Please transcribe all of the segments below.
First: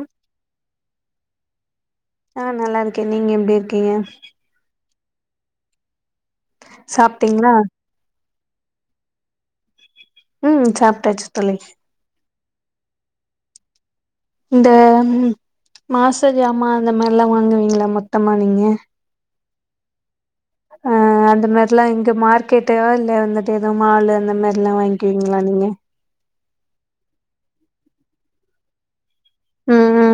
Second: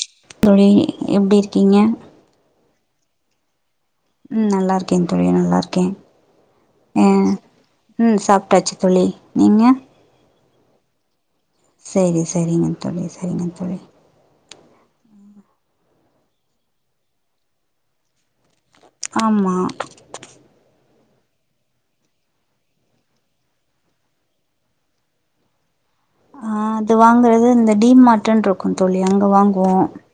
ம் தோழி எப்பிடி இருக்கீங்க ஆ நல்லா இருக்கே நீங்க எப்பிடி இருக்கீங்க ம் நல்லா இருக்கேன் தோழி நல்லா இருக்கே ஆ சாப்ட்டீங்களா ம் சாப்டாச்சு தோழி நீங்க ம் சாப்ட்டாச்சு தோழி செரி செரிங்க தோழி செரிங்க தோழி இந்த மாச ஜாமான் அந்த மாரியெல்லா வாங்குவீங்களா மொத்தமா நீங்க ஆமா ஆ அ அந்த மாரிலா இங்க மார்க்கெட்டு ஆ இல்ல வந்துட்டு எதோ மால் லு அந்த மாரிலா வாங்கீவீங்களா நீங்க ஆ அது வாங்கறது இந்த டீ மார்ட்ன்னு இருக் கூ தோழி அங்க வாங்குவோ ம் ம்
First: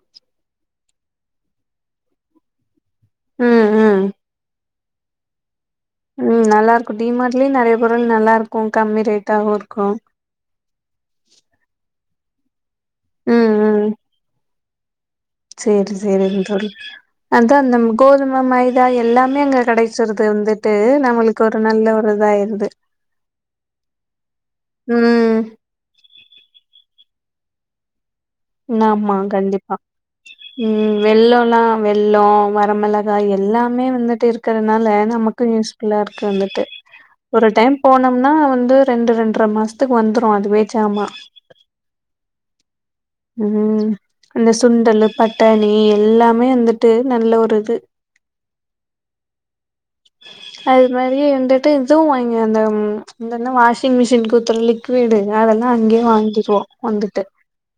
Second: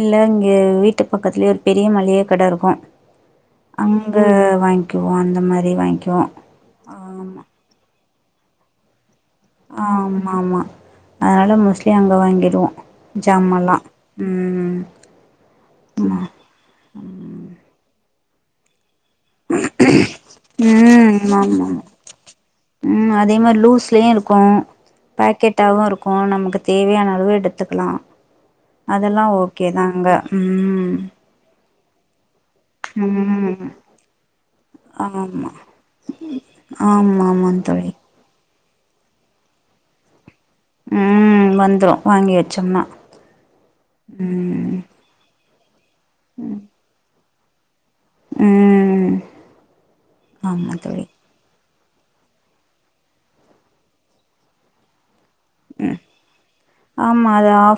இல்ல இங்க வீட்டு பக்கத்துலெயே ஒரு பெரிய மளிக கட இருக்கு ம் ம் அங்க வாங்க்கிவோ அந்த மாரி வாங்க்கி ம் நல்லா இருக்கு டிமார்ட்லயு நறையா பொருள் நல்லா இருக்கு கம்மி ரேட்டாகவு இருக் ஆமா ஆமா அதனால மோஸ்ட்லி அங்க வாங்கீர்வோ ம் ஜாமா லா ம் ம் ம் ம் ம் சேரி சேரிங் தோழி அதா நம் கோதும மைதா எல்லா மே அங்க கெடைச்சுறுது வந்துட்டு ம் ஆமா நம்மளுக்கு ஒரு ஆமா நல்ல ஒரு இதா ஆயிருது ம் அதே மாரி லூஸ்லெயு இருக்கு ம் பேக்கெட்டாவு இரு க்கு நமக்கு தேவையான அளவு எடுத்துக்கலா ஆமா அதெல்லா ஓகே கண்டிப்பா தாங்க ம் வெள்ளொ எல்லா வெள்ளோ ம வரமிளகாய் ம் எல்லாமே வந்துட்டு இருக்கறனால நமக்கு ஆமா யூஸ் ஃபுல்லா இருக்கு வந்துட்டு ஆமா ஒரு ஆமாங் டைம் தோழி போன நா வந்து ரெண்டு ரெண்டர மாச்த்துக்கு வந்துரு அதுவே வந்துரு சாமா ம் வந்துரு வாங்கி வெச்சோம்னா ம் இந்த சுண்டலு பட்டாணி எல்லாமே வந்துட்டு நல்ல ஒரு இது ம் ஆமா அது தோழி மாரியே வந்துட்டு இதுவு வாங்கிற் அந்த இந்த என்ன வாஷிங் மிஷின்க்கு ஊத்ற லிக் விடு அதெல்லா அங்கெயே வாங்கிற்வோ வந்துட்டு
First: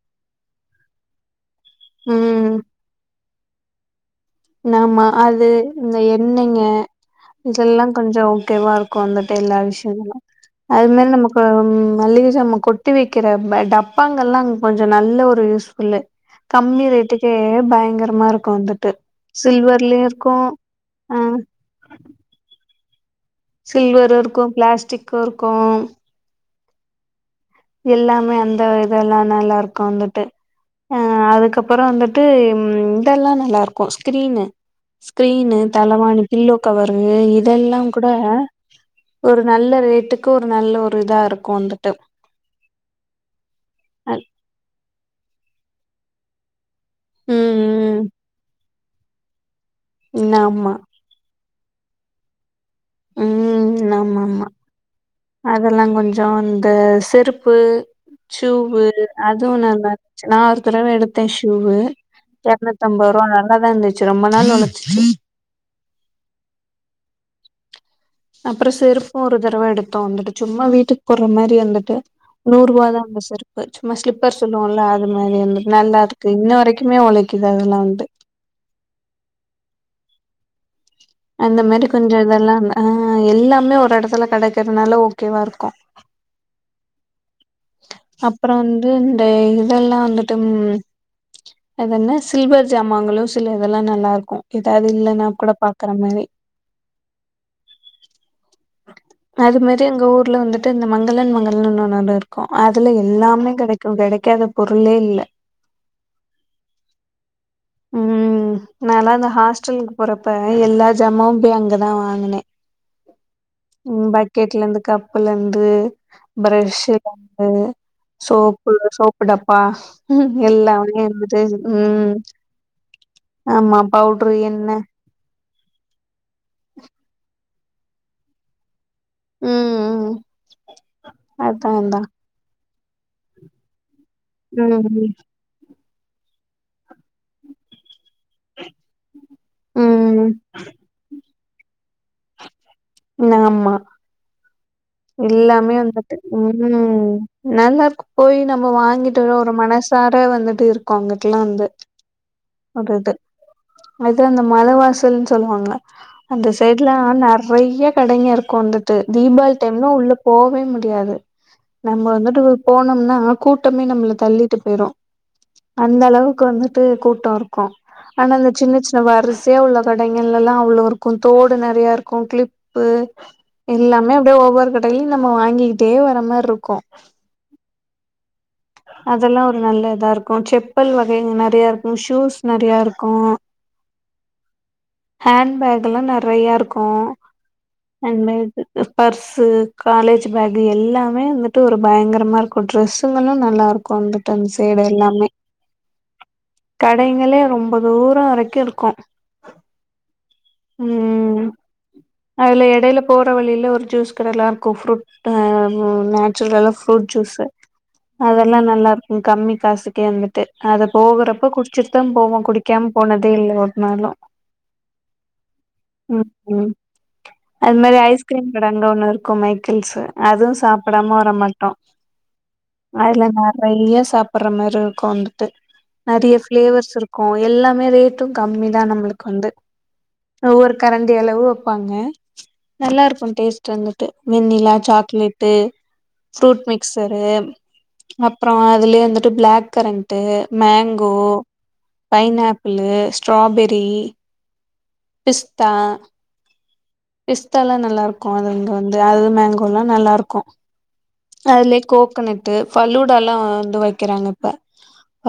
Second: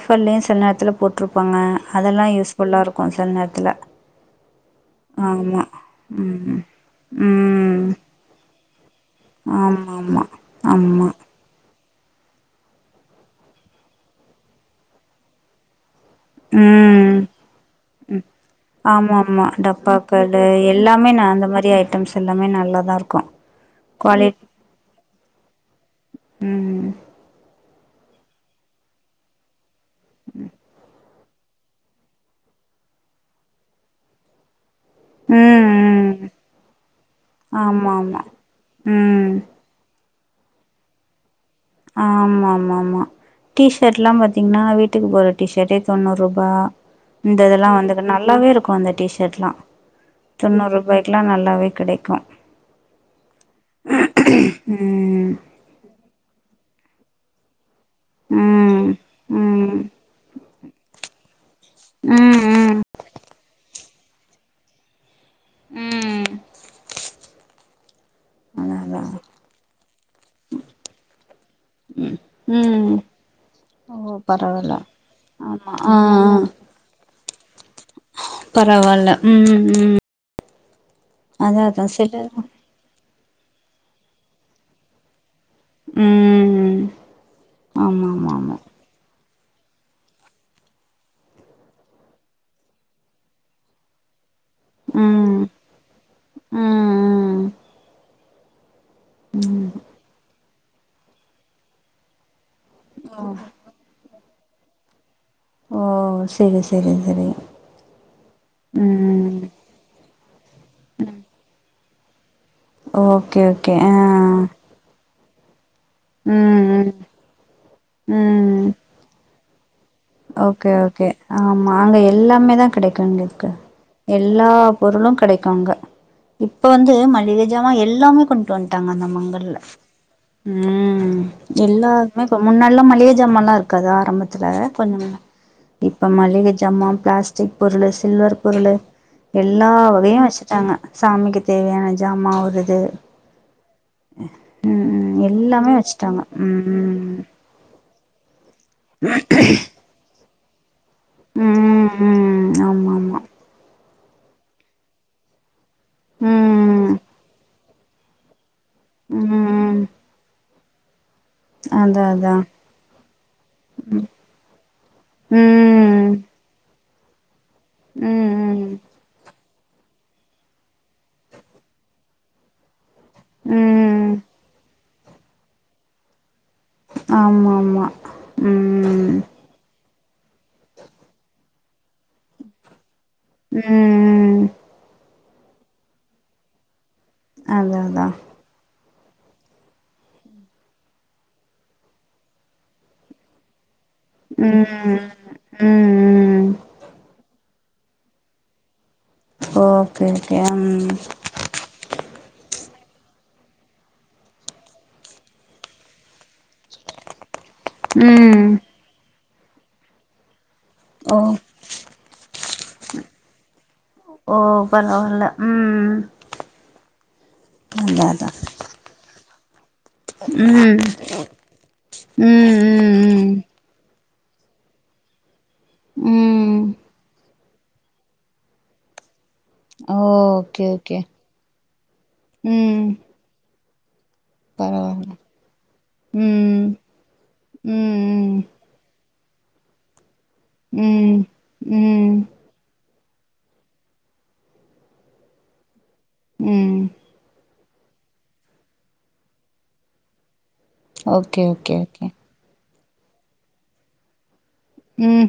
ப்பல்லெயு சில நேரத்துல போட்ருப்பாங்க அதெல்லா ம் யூஸ்ஃபுல்லா இருக்கு சில நேரத்துல நாமா அது ஆமா இந்த ம் எண்ணெங்க ம் இதெல்லா கொஞ்சோ ஓகேவா இருக்கு வந்துட்டு எல்லா ஆமா விஷ்யங்களு ஆமா அது ஆமா மாரி நம்ம இப்போ மளிக ஜாமா கொட்டி வெக்கெற ப டப்பாங்களெல்லா அங் கொஞ்சொ நல்ல ஒரு யூஸ்ஃபுல்லு கம்மி ம் ரேட்டுக்கே பயங்கரமா இருக்கு வந்துட்டு ஆமா சில்வர்லயு இருக்கு டப்பாக்களு எல்லாமே ஆ ந அந்த மாரி ஐட்டம்ஸ் எல்லாமே நல்லாதா இருக்கு சில்வரு குவாலிட் இருக்கு பிளாஸ்டிக்கு இருக்கு ம் எல்லாமே அந்த இதெல்லா நல்லாருக்கு வந்துட்டு அ அதுக்கப்புற வந்துட்டு இதல்லா நல்லாருக்கு ஸ்கிரீனு ஸ்கிரீனு ம் தலைவாணி ம் பில்லோ கவரு இதெல்லா ஆமா குட ஆமா ம் ஒரு நல்ல ரேட்டுக்கு ஒரு நல்ல ஒரு இதா இருக்கு வந்துட்டு ஆமாமாமா டீஷர்ட்லா பாத்தீஙன்னா வீட்டுக்கு போற டீ ஷர்ட்டே தொண்ணூறுபா இந்த இதல்லா ம் வந்துகு நல்லாவே இருக்கு அந்த டீஷர்ட்லா ம் ஆமா தொண்ணூறுபாய்க் க்லா நல்லாவே கிடைக்கு ம் நம்மம்மா ம் அதெல்லா கொஞ்சோ இந்த செருப்பு ஷீவு ம் அதுவு ம் நல்லார்ந்துச்சு நா ஒரு தடவ எடுத்தே ஷீவு ம் ம் எர்நூத் ஐம்பதுருவா நல்லாதா இர்ந்துச்சு ரொம்ப நாள் ஒழச்சுச்சு ம் அப்புற அதா அதா செருப்பு ஒரு தரவ எடுத்தோ வந்துட்டு சும்மா வீட்டுக் போற்ற மரி வந்துட்டு ம் ம் நூறுவாதா அந்த செருப்பு ஓ சும்மா ஸ்லிப்பர் பரவால்ல சொல்லுவோல்ல அது மாரி வந்து ஆமா ஆ நல்லாருக்கு ஆ இன்ன வரக் கிமே ஒழைக்குது அதல்லா வந்ட்டு பரவால்ல ம் ம் அந்த அதா அதா மாரி கொஞ்ச சில இதல்லா அ எல்லாமே ஒரு எடத்துல கெடைக்கற்துனால ஓகேவா இருக்கு ம் ஆமா ஆமா அப்ற ஆமா வந்து இந்த இதல்லா வந்துட்டு ம் அதென்ன சில்வர் ஜாமங்களு சில இதெல்லா நல்லாருக்கு எதாது இல்லனா ம் கூட பாக்குற மரி ம் அதுமரி எங்க ஊர்ல் வந்துட்டு இந்த மங்களன் மங்களன் [unintelligible] அதுல எல்லாமே கடைக்கு கடைக்காத பொருளே இல்ல ஓ செரி செரி செரிங்க ம் சொல்லுங்கு போறப்ப எல்லா ஜாமாவு போய் அங்கதா வாங்குனே ஓகே ஓகே ஆ ம் பட்க்கேட்லேந்து கப் புல்லந்து ம் ம் ப்ரஷ்ஷுலந்து ம் சோப்பு சோப்பு டப்பா ஹம், ஓகே எல்லாமே ஓகே வந்துட்டு ஆமா அங்க ம் எல்லாமே தா கடைக்கு எங்ளுக்கு ஆமா பவுட்ரு எல்லா எண்ண பொருளு கடைக் கோங்ங்க இப்ப வந்து மல்லிக ஜாம எல்லாமே கொண்டு வந்ட்டாங்க அந்த ம வர்ல ம் ம் ம் அதா அதா எல்லாருமே இப்ப முன்னால்லா மள்ளிக ஜாமாலா இருக்காதா ஆரம்பத் துல ம் இப்ப மள்ளிக ஜமா பிளாஸ் சிக் பொருளு சில்வர் பொருளு எல்லா வகையு ம் வச்சுட்டாங்க சாமிக்கி தேவையான ஜாமா வுது நாமா ம் ம் எல்லாமே வந்துட்டு வச்சுட்டாங்க ம் நல்லார்க்கு போயி நம்ம வாங்கிட்டு வறோ ஒரு மனசார வந்துட்டு இருக்கோ அங்குட்லா வந்து ம் ம் ம் ஆமா ஒரர் ஆமா இது அது அந்த மலை வாசல்ன் சொல்லுவாங்க அந்த சைட்லா நறைய கடைங்க இருக் கோ வந்துட்டு தீபாவ்ளி ம் ம் டைம்லா உள்ள போவே முடியாது நம்ம அதா அதா வந்துட்டு போனம்னா கூட்டமே நம்ள தள்ளிட்டு பேய்ரு ம் அந்தளவு வுக்கு வந்துட்டு கூட்டோ இருக்கு ஆனா அந்த ம் ம் சின்ன சின்ன வருஸ் சேவ் உள்ள கடைங்களல்லா அவ்ளோருக்கு தோடு நெறையா இருக்கு க்ளிப்பு எல்லாமே ம் அப்டே ஒவ்வொர் கடைய்லியு நம்ம வாங்கிக்கிட்டே வர மார் ருக்கு ஆமாம்மா அதெல்லா ஒரு நல்ல இதா இருக்கு ச்செப்பல் வகைங் நறையா இருக்கு ஷூஸ் நறையா இருக்கு ம் ம் ஹேண் பேக்கல்லா நறையாருக்கு அதா அதா ஹேண் பேக் உஉ பர்ஸு காலேஜ்ஜு பேக்கு எல்லாமே வந்துட்டு ஒரு பய்ங்கரமா இருக்கு ட்ரெஸ்ஸுங்களு நல்லார் கொண்டுட்டன் சேட் ம் எல்லாமே ம் கடைங்களே ரொம்ப தூரோரிக்கி இருக்கு ஓகே ஓகே யம் ம் அதுல எடைய்ல போற வழில ஒரு ஜூஸ் கடேல்லா இருக்கு ஃப்ரூட் ஆ மூ நேச்சுரலல்லா ஃப்ரூட் ஜூஸ்ஸு ம் அதெல்லா நல்லார்க்கு கம்மி காசுக்கே வந்துட்டே அத ஓ போகுறப்ப குட் ச்சுத்தம் போவு குடிக்காம் போனதே இல்லோட் ஓ பரவால்ல ம் ம் ம் அத் மாரி அதா அதா ஐஸ்க்ரீம் கட அங்க ஒன்னு இருக்கு மைக்கள்ஸு அதுவு ம் சாப்படாம வரமாட்டோ ம் அத்ல ம் நறையா சாப்பர்ற மார் இருக்கு வந்துட்டு நறிய ம் ம் ஃப்ளேவர்ஸ் இருக்கு ஓ எல்லாமே ரேட்டு கம்மிதா நம்ளுக் வந்து ஓ ஒவ்வொரு கரண்டி அளவு வெப்பாங்க ம் நல்லார்க்கு டேஸ் ட்ருந்துட்டு வெண்ணிலா பரவால்ல சாக்லேட்டு ஃப்ரூட் ம் மிக் சரேம் ம் ம் அப்றோ அதுலே வந்துட்டு ப்ளாக் கரண்ட்டு மேங்கோ ம் ம் பைனாப்புள்ளு ஸ்ட்ராபெரி பிஸ்த்தா ம் பிஸ்த்தாலாமக்ஷ நல்லார்க்கு அதுங்கு வந்து அது மேங்கோல்லா நல்லார்க்கு ஓகே ஓகே அதுலே ஓகே கோக்கனட்டு ஃபலூடாலா து வைக்கறாங்க ப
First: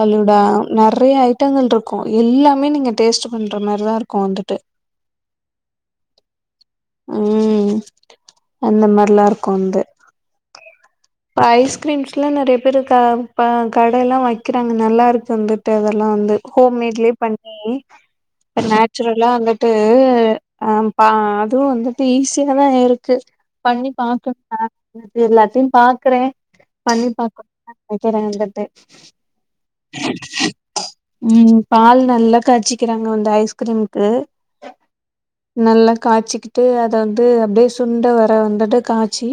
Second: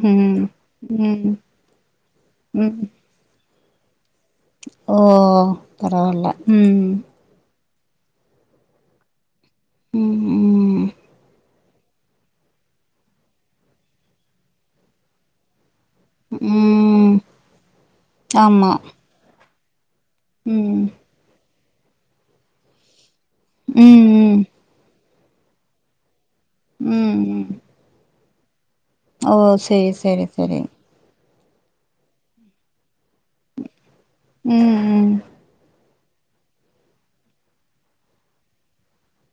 பள்ளூடா நர்றையா ம் ஐட்டங்கள் ருக்கு எல்லாமே நீங்க டேஸ்ட்டுப் பண்ற மார் தா இருக்கு வந்துட்டு ஓஓஓ பரவால்ல ம் அம் அந்த மார்லா இருக்கோ வந்து ம் அ ஐஸ்க்ரீம்ஸ்ல நறைய் பேரு காம் பா கடே எல்லா வக்கிறாங்க நல்லாருக் வந்து டெவர்லா வந்து ம் ஹோம் மேட்லே ம் பண்ணி ஆமா நேச்சுரல்லா அந்தக் டு எ ம் அம் பா அதுவு வந்துட்டு ஈஸியா தா இருக் க்கு பண்ணி ம் பாக்கோ ம் ஏ நது எல்லாத்யு பாக்குறே பண்ணி ம் பாக்கோ ம் வெக்கரே வந்துட்டு ஓ செய் சரி சரி ம் பால் நல்லா காச்சிக்கிறாங்க அந்த ஐஸ்க்ரீம்க்கு ம் ம் நல்லா காச்சிக்கிட்டு அத வந்து அப்டே சுண்ட வர வந்துட்டு காச்சி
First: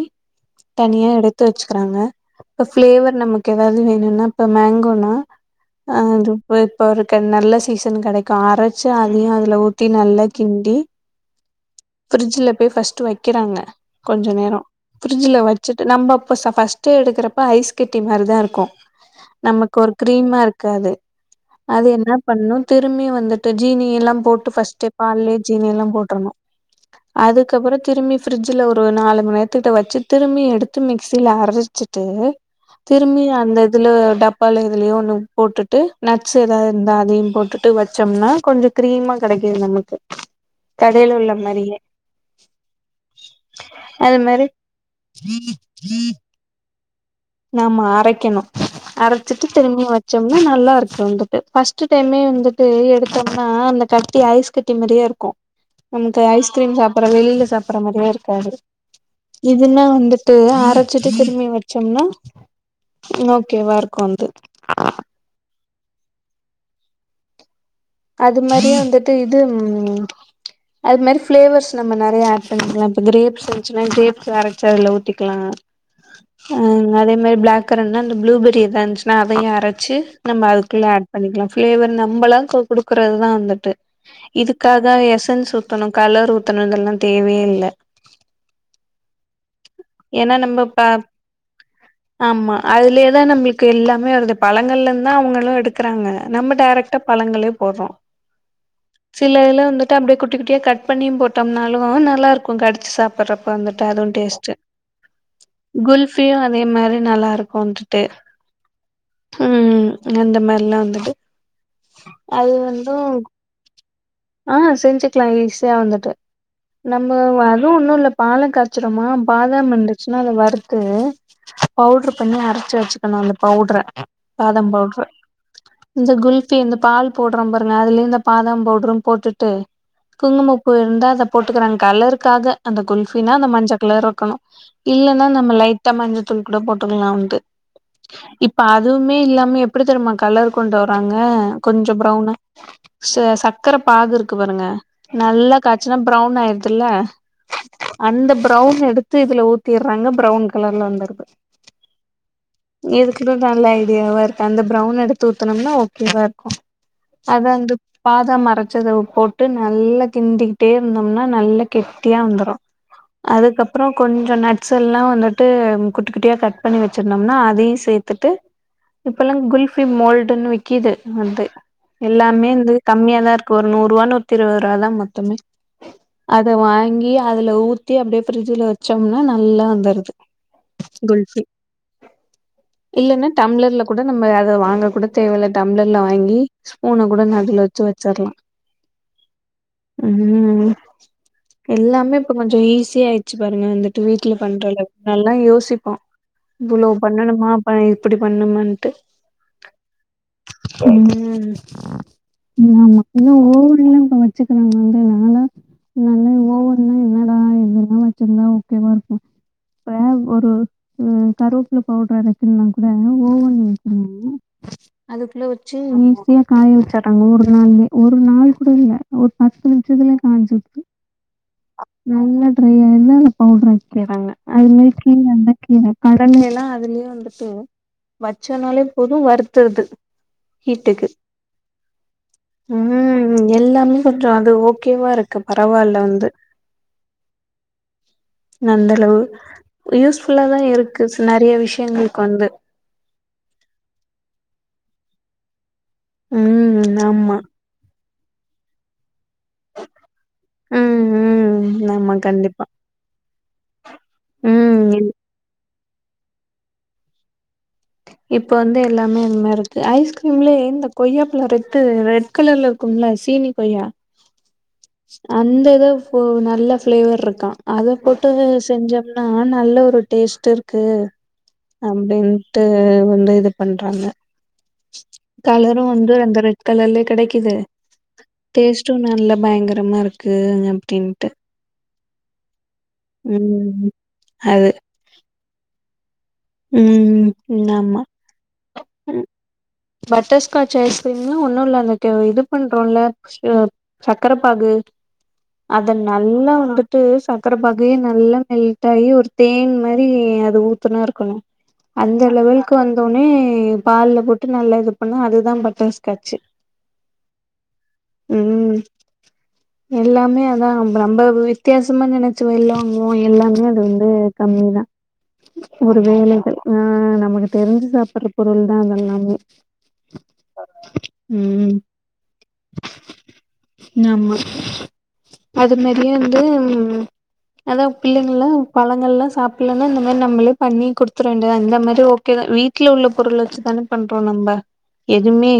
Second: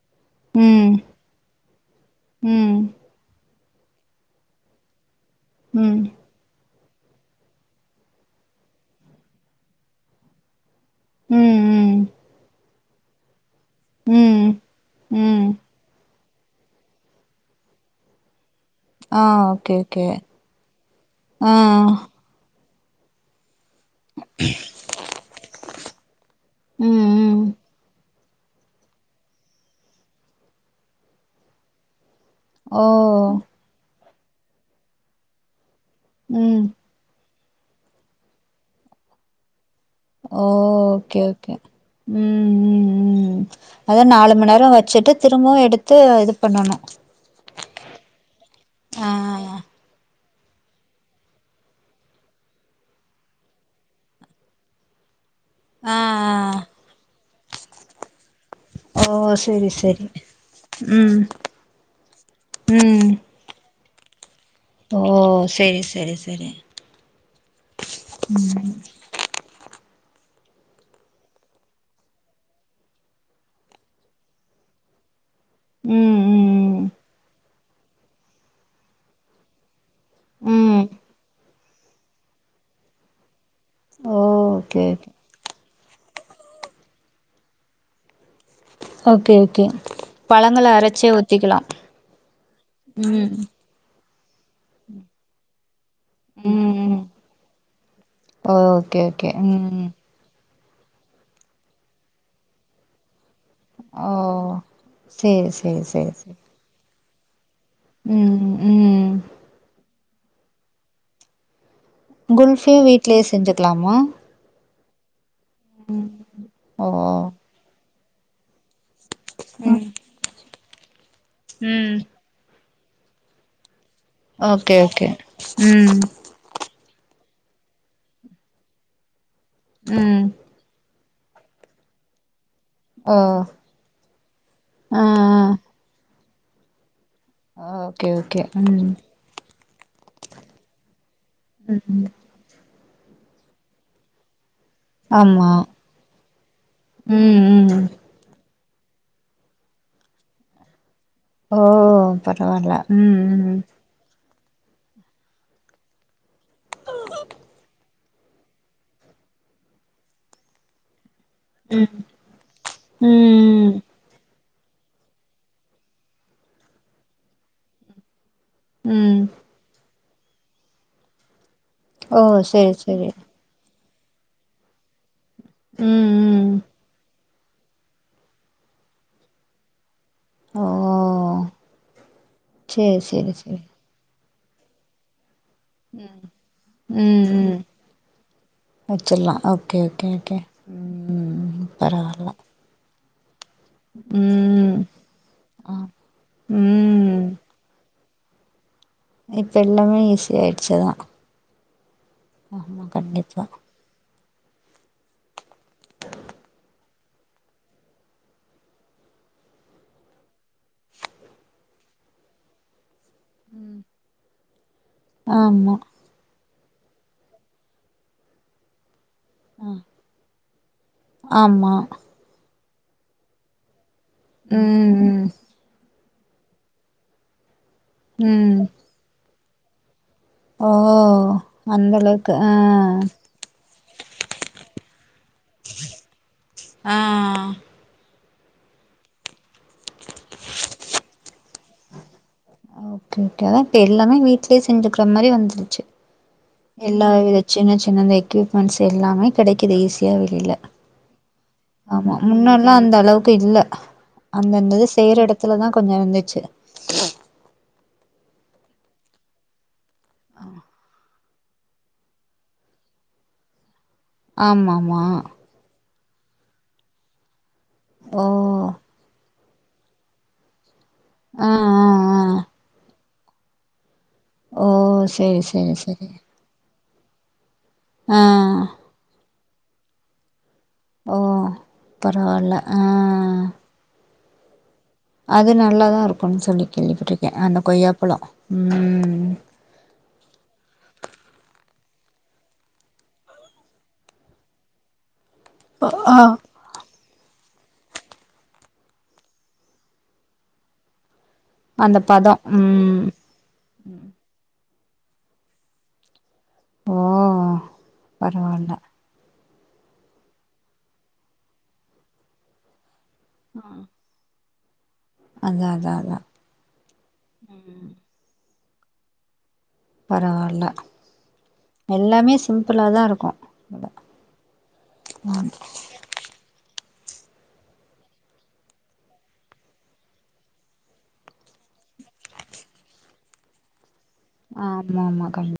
ம் தனியா எடுத்து வச்சுக்குறாங்க ப்ப ம் ஃப்ளேவர் நமக்கு ஏதாவ்து வேணுன்னா இப்ப மேங்கோனா ம் அ ம் அது இப்ப இப்ப அவருக்கு நல்ல சீசன் கெடைக்கு அரைச்சு அதயு அதுல ஊத் தி நல்லா கிண்டி உம் உம் ஃபிரிட்ஜில போய் ஃபஸ்ட் வைக்கிறாங்க ம் கொஞ்ச ம் நேரோ ஃப்ரிட்ஜில ம் வச்சிட்டு நம்ம அப்ப பஃஸ்ட் டு எடுக்கிறப்ப ஐஸ் கட்டி மாதிரிதா இருக்கும் ஆ ஓகே நமக்கு ஒரு ஓகே க்ரீமா இருக்காது ஆ அது என்ன பண்ணும் திரும்பி வந்துட்டு ஜீனியல்லாம் போட்டு ஃபஸ்ட் பால்லே ஜீனி எல்லாம் போட்டர்ணும் ம் ம் அதுக்கப்புற திரும்பி ப்ரிட்ஜில ஒரு நாலு மணி நேரத்துட்ட வச்சு திரும்பி எடுத்து மிக்சியில அரைச்சிட்டு ஓ திரும்பியு அந்த இதுல டப்பால எதுலயோ ஒன்னு போட்டுட்டு நட்ஸ் ம் எதாவது இருந்தா அதையு போட்டுட்டு வச்சோம்னா கொஞ்சோ க்ரீமா கெடைக்கு நமக்கு ஓ கடையில ஓகே உள்ள ஓகே மாரியே உம் உம் உம் அத அது நாலு மாரி மணி நேரோ வச்சுட்டு திரும்பவு எடுத்து இது பண்ணணும் நாம்ம அரைக்கணும் ஆ அரைச்சிட்டு திரும்ப வச்சோம்னா நல்லா இருக்கு வந்துட்டு ஃபஸ்ட் டைமே வந்துட்டு எடுத்தோம்னா அந்த கட்டி ஐஸ் கட்டி மாதிரியா இருக்கும் ஆ ஆ நமக்கு ஐஸ்கிரீம் சாப்பிடுற வெளியில சாப்பிற மாதிரியே இருக்காது ஓ செரி இதுன்னா செரி வந்துட்டு அரைச்சிட்டு ம் திரும்பி வச்சோம்னா ம் ஓகேவா இருக்கும் வந்து ஓ சேரி சேரி சேரி அது மாரியே வந்துட்டு இது அது மாரி ப்ளேவர்ஸ் நம்ம நறைய ஆட் பண்ணிக்கலா இப்ப கிரேப்ஸ் இருந்துச்சுனா கிரேப்ஸ் அரைச்சு அதுல ஊத்தி க்லா ம் ம் அதே மாரி பிளாக் கரன்ட்னா அந்த ப்ளூபெரி எதா இருந்துச்சுன்னா அதையு அரச்சு நம்ம ம் அதுக்குள்ள ம் ஆட் பண்ணிக்கலா பிளேவர் நம்மளா குடுக்குறதுதா வந்துட்டு ஓ ஓகே இதுக்காக எசன்ஸ் ஊத்தணும் கலர் ஊத்தணுன்றதெல்லா தேவயே இல்ல ஓகே ஓகே ஏன்னா நம்ம பழங்கள ப்பா அரைச்சே ஊத்திக்கலா ஆமா அதுலயேதா ம் நம்ளுக்கு எல்லாமே வருது பழங்கள்ல இருந்தா அவங்களு எடுக்கறாங்க நம்ம ம் டைரக்ட்டா ம் பழங்களே போட்றோ ஓகே ஓகே சில இதுல ம் வந்துட்டு அப்டியே குட்டி குட்டியா கட் பண்ணியு போட்டோம்னாலும் நல்லா இருக்கும் கடிச்சு சாப்பிடறப்ப வந்துட்டு ஓ அதுவு டேஸ்ட்டு சேரி சேரி சேரி குல்ஃபியு சேரி அதே மாதிரி நல்லா இருக்கும் வந்துட்டு ம் ம் ம் அந்த மாரில்லா வந்துட்டு அது குல்ஃபியு வந்து வீட்லயே செஞ்சுக்கலாமா ஆ செஞ்சுக்கலா ஈஸியா வந்துட்டு ஓ நம்ம வரு ஒன்னும் இல்ல பால காய்ச்சிறோமா பாதாம் ம் இருந்துச்சுன்னா அத வறுத்து ம் பவுடரு பண்ணி அரைச்ச வச்சிக்கனு அந்த பவுடர பாதாம் ஓகே பவுடர ஓகே ம் இந்த குல் சி இந்த பால் போடுறோ பாருங்க அதுலயே இந்த பாதாம் பவுடரும் போட்டுட்டு ம் குங்கும பூ இருந்தா அத போட்டுக்கிறாங்க கலருக்காக அந்த ஓ குல்ஃபின்னா அந்த மஞ்சள் கலர் இருக்கணும் ஆ இல்லன்னா நம்ம லைட்டா மஞ்சள் தூள் கூட போட்டுக்கலா [unintelligible] ஆ ஓகே ஓகே இப்ப ம் அதுவுமே இல்லாம எப்டி தெரியுமா கலர் கொண்டு வர்றாங்க கொஞ்ச ம் ப்ரௌனு ச சக்கரப்பாகு இருக்கு பாருங்க ஆமா நல்லா காய்ச்சுனா ப்ரௌன் ஆயிருதுல ம் ம் அந்த ப்ரவுன் எடுத்து இதுல ஊத்திறாங்க ப்ரவுன் கலர்ல வந்துடுது ஓ பரவாயில்ல ம் ம் இரு அந்த பிரவுன் எடுத்து ஊத்தனம்னா ஓகேவா இருக்கும் அத அந்த பாதாம அரச்சத போட்டு நல்லா கிண்டி தேட்ணமோனா நல்ல ம் கெட்டியா வந்தூறோ ம் ம் ம். அதுக்கப்புறோ கொஞ்சொ நட்ஸ் எல்லா வந்துட்டு குட்டி குட்டியா கட் பண்ணி வச்சிருந்தோம்னா அதையூ சேர்த்துட்டு ம். இப்பல்லா குல்ஃபி மோல்டுன்னு விக்கிது வந்து ஓ எல்லாமே சேரி வந்து சேரி கம்மியாதா இருக் ஒரு நூறுரூபா நூத்தி இருபது ரூபாதா மொத்தமே ம் அத ம் வாங்கி அதுல ஊத்தி அப்படியே பிஃரிஜ்ல வச்சோம்னா நல்லா வந்துருது ஓ குல்ஃபி சேரி இல்லன்னா சேரி சேரி டம்ளர்ல கூட நம்ம அத வாங்க கூட தேவல்ல டம்ளர்ல வாங்கி ஸ்பூன கூட நடுவ்ல வெச்சி வெச்சிட்லா வெச்சிட்லா அப் ம் எல்லாமே பரவால்ல இப்ப கொஞ்சொ ஈஸியா ஆயிடுச்சு பாருங்க வந்துட்டு வீட்ல ம் பண்றது நல்லா ஆ யோசிப்போ இவ்ளோ ம் பண்ணணுமா பா ஏ இப்படி பண்ணூமான்ட்டு இப்பெல்லாமே ஈசியாடிச்சி எல்லா ம் ஆமா கண்டிப்ப [unintelligible] ஓவன்லா என்னட ஆ இதெல்லா வச்சிருந்தா ஓகே வா [unintelligible] ஒரு ம் கருப்பு பவுடர் அடிக் [unintelligible] அதுக்குள்ள ஆமா வெச்சு ஈஸியா காய [unintelligible] ஒரு நாள் ஒரு நாள் கூட இல்ல ஒரு பத்து ஆ நிமிஷத்துல காஞ்சுச்ச ஆமா நல்லா ட்ரை [unintelligible] பவுடர் ஆக்கிற்றாங்க அது ம் மாதிரி ம் [unintelligible] கடச் செலா அதுலயே எடுத்து ம் வச்சானால போதூ வருத்துடுது ஓ அந்தளவுக் ம் எல்லாமே சொல்றாங்க அது ஓகேவா இருக்கு பரவால்ல வந்து ஆ நல்லரூ யூஸ் ஃபுல்லா தா இருக்கு நெறய விஷயங்களுக்கு வந்து ஓகே ஓகே தெர்லேனா வீடலேயே செஞ்சுக்கிற மாதிரி வந்துருச்சு ம் எல்லா ஆமா வித சின்ன சின்ன அந்த எக்யூப்மெண்ட்ஸ் எல்லாமே கெடைக்குது ஈஸியா வெளியில ம் ம் ஆமா கண்டிப்பா முன்னட்லா அந்த அளவுக்கு இல்ல ம் அந்தந்தது இல் செயற ‌எடத் இத்துல தா கொஞ்சொ வந்துச்சு இப்ப வந்து எல்லாமே அந் மாதிரி இருக்கு ஐஸ்கிரீம்லயே இந்த கொய்யாப்புள ‌எட்த்து ரெட் ரெட் கலர்ல இருக்கும்ல்ல சீனி கொய்யா ஆமாமா அந்த இதூ போ நல்ல ஃளேவர் இருக்கா அதை ஓ போட்டு செஞ்ச னா நல்ல ஒரு டேஸ்ட் இருக்கு ஆ ஆ ஆ அப்படின்ட்டு வந்து இது பண்றாங்க ஓ சேரி சேரி கலரூ சேரி வந்து அந்த ரெட் கலர்லே கிடைக்குது ஆ டேஸ்ட்டூ நல்ல பயங்கரமா இருக்கு ஓ ன்ட்டு பரவால்ல ஆ ம் அது அது நல்லாதா இருக்கும்ன்னு சொல்லி கேள்விப்பட்ருக்கே ம் அந்த கொய்யாப்பழோ ம் பட்டர் ஸ்காட்ச் ஐஸ்கிரீம்ன்ன ஒன்னூ இல்ல அந்த இது பண்றோம்ல இது சக்கர பாகு ‌அத நல்லா வந்து விட்டு சக்கர பாகு நல்லா மெல்ட் ஆயி ஒரு தேன் மாரி அது ஊத்துனா இருக்கணோ அந்த பதோ லெவலுக்கு ம் வந்தவுட்னே பால்ல போட்டு நல்லா இது பண்ணா அதுதான் பட்டர் ஸ்காட்சு ஓ பரவால்ல ம் எல்லாமே அதா நம் நம்ப வித்யாசமா நெனச்சதெல்லா மோ எல்லாமே அது வந்து கம்மிதா அதா அதா ஒரு அதா வேலைகள் ஆ நமக்கு தெரிஞ்சு சாப்பட்ற பொருள் தா அதெல்லாமே பரவால்ல ம் எல்லாமே சிம்ப்பிளா தா இருக்கு அங்க ம் இங்க வந்து அதா பிள்ளைங்கல்லா பழங்கள்லா சாப்பிட்லன்னா இந்த மாரி நம்மளே பண்ணி குடுத்தற வேண்டியதா இந்த மாரி ஓ கே தா வீட்ல உள்ள பொருள் வெச்சு தான பண்றோ நம்ப ஆமா ஆமா எதுமே கண்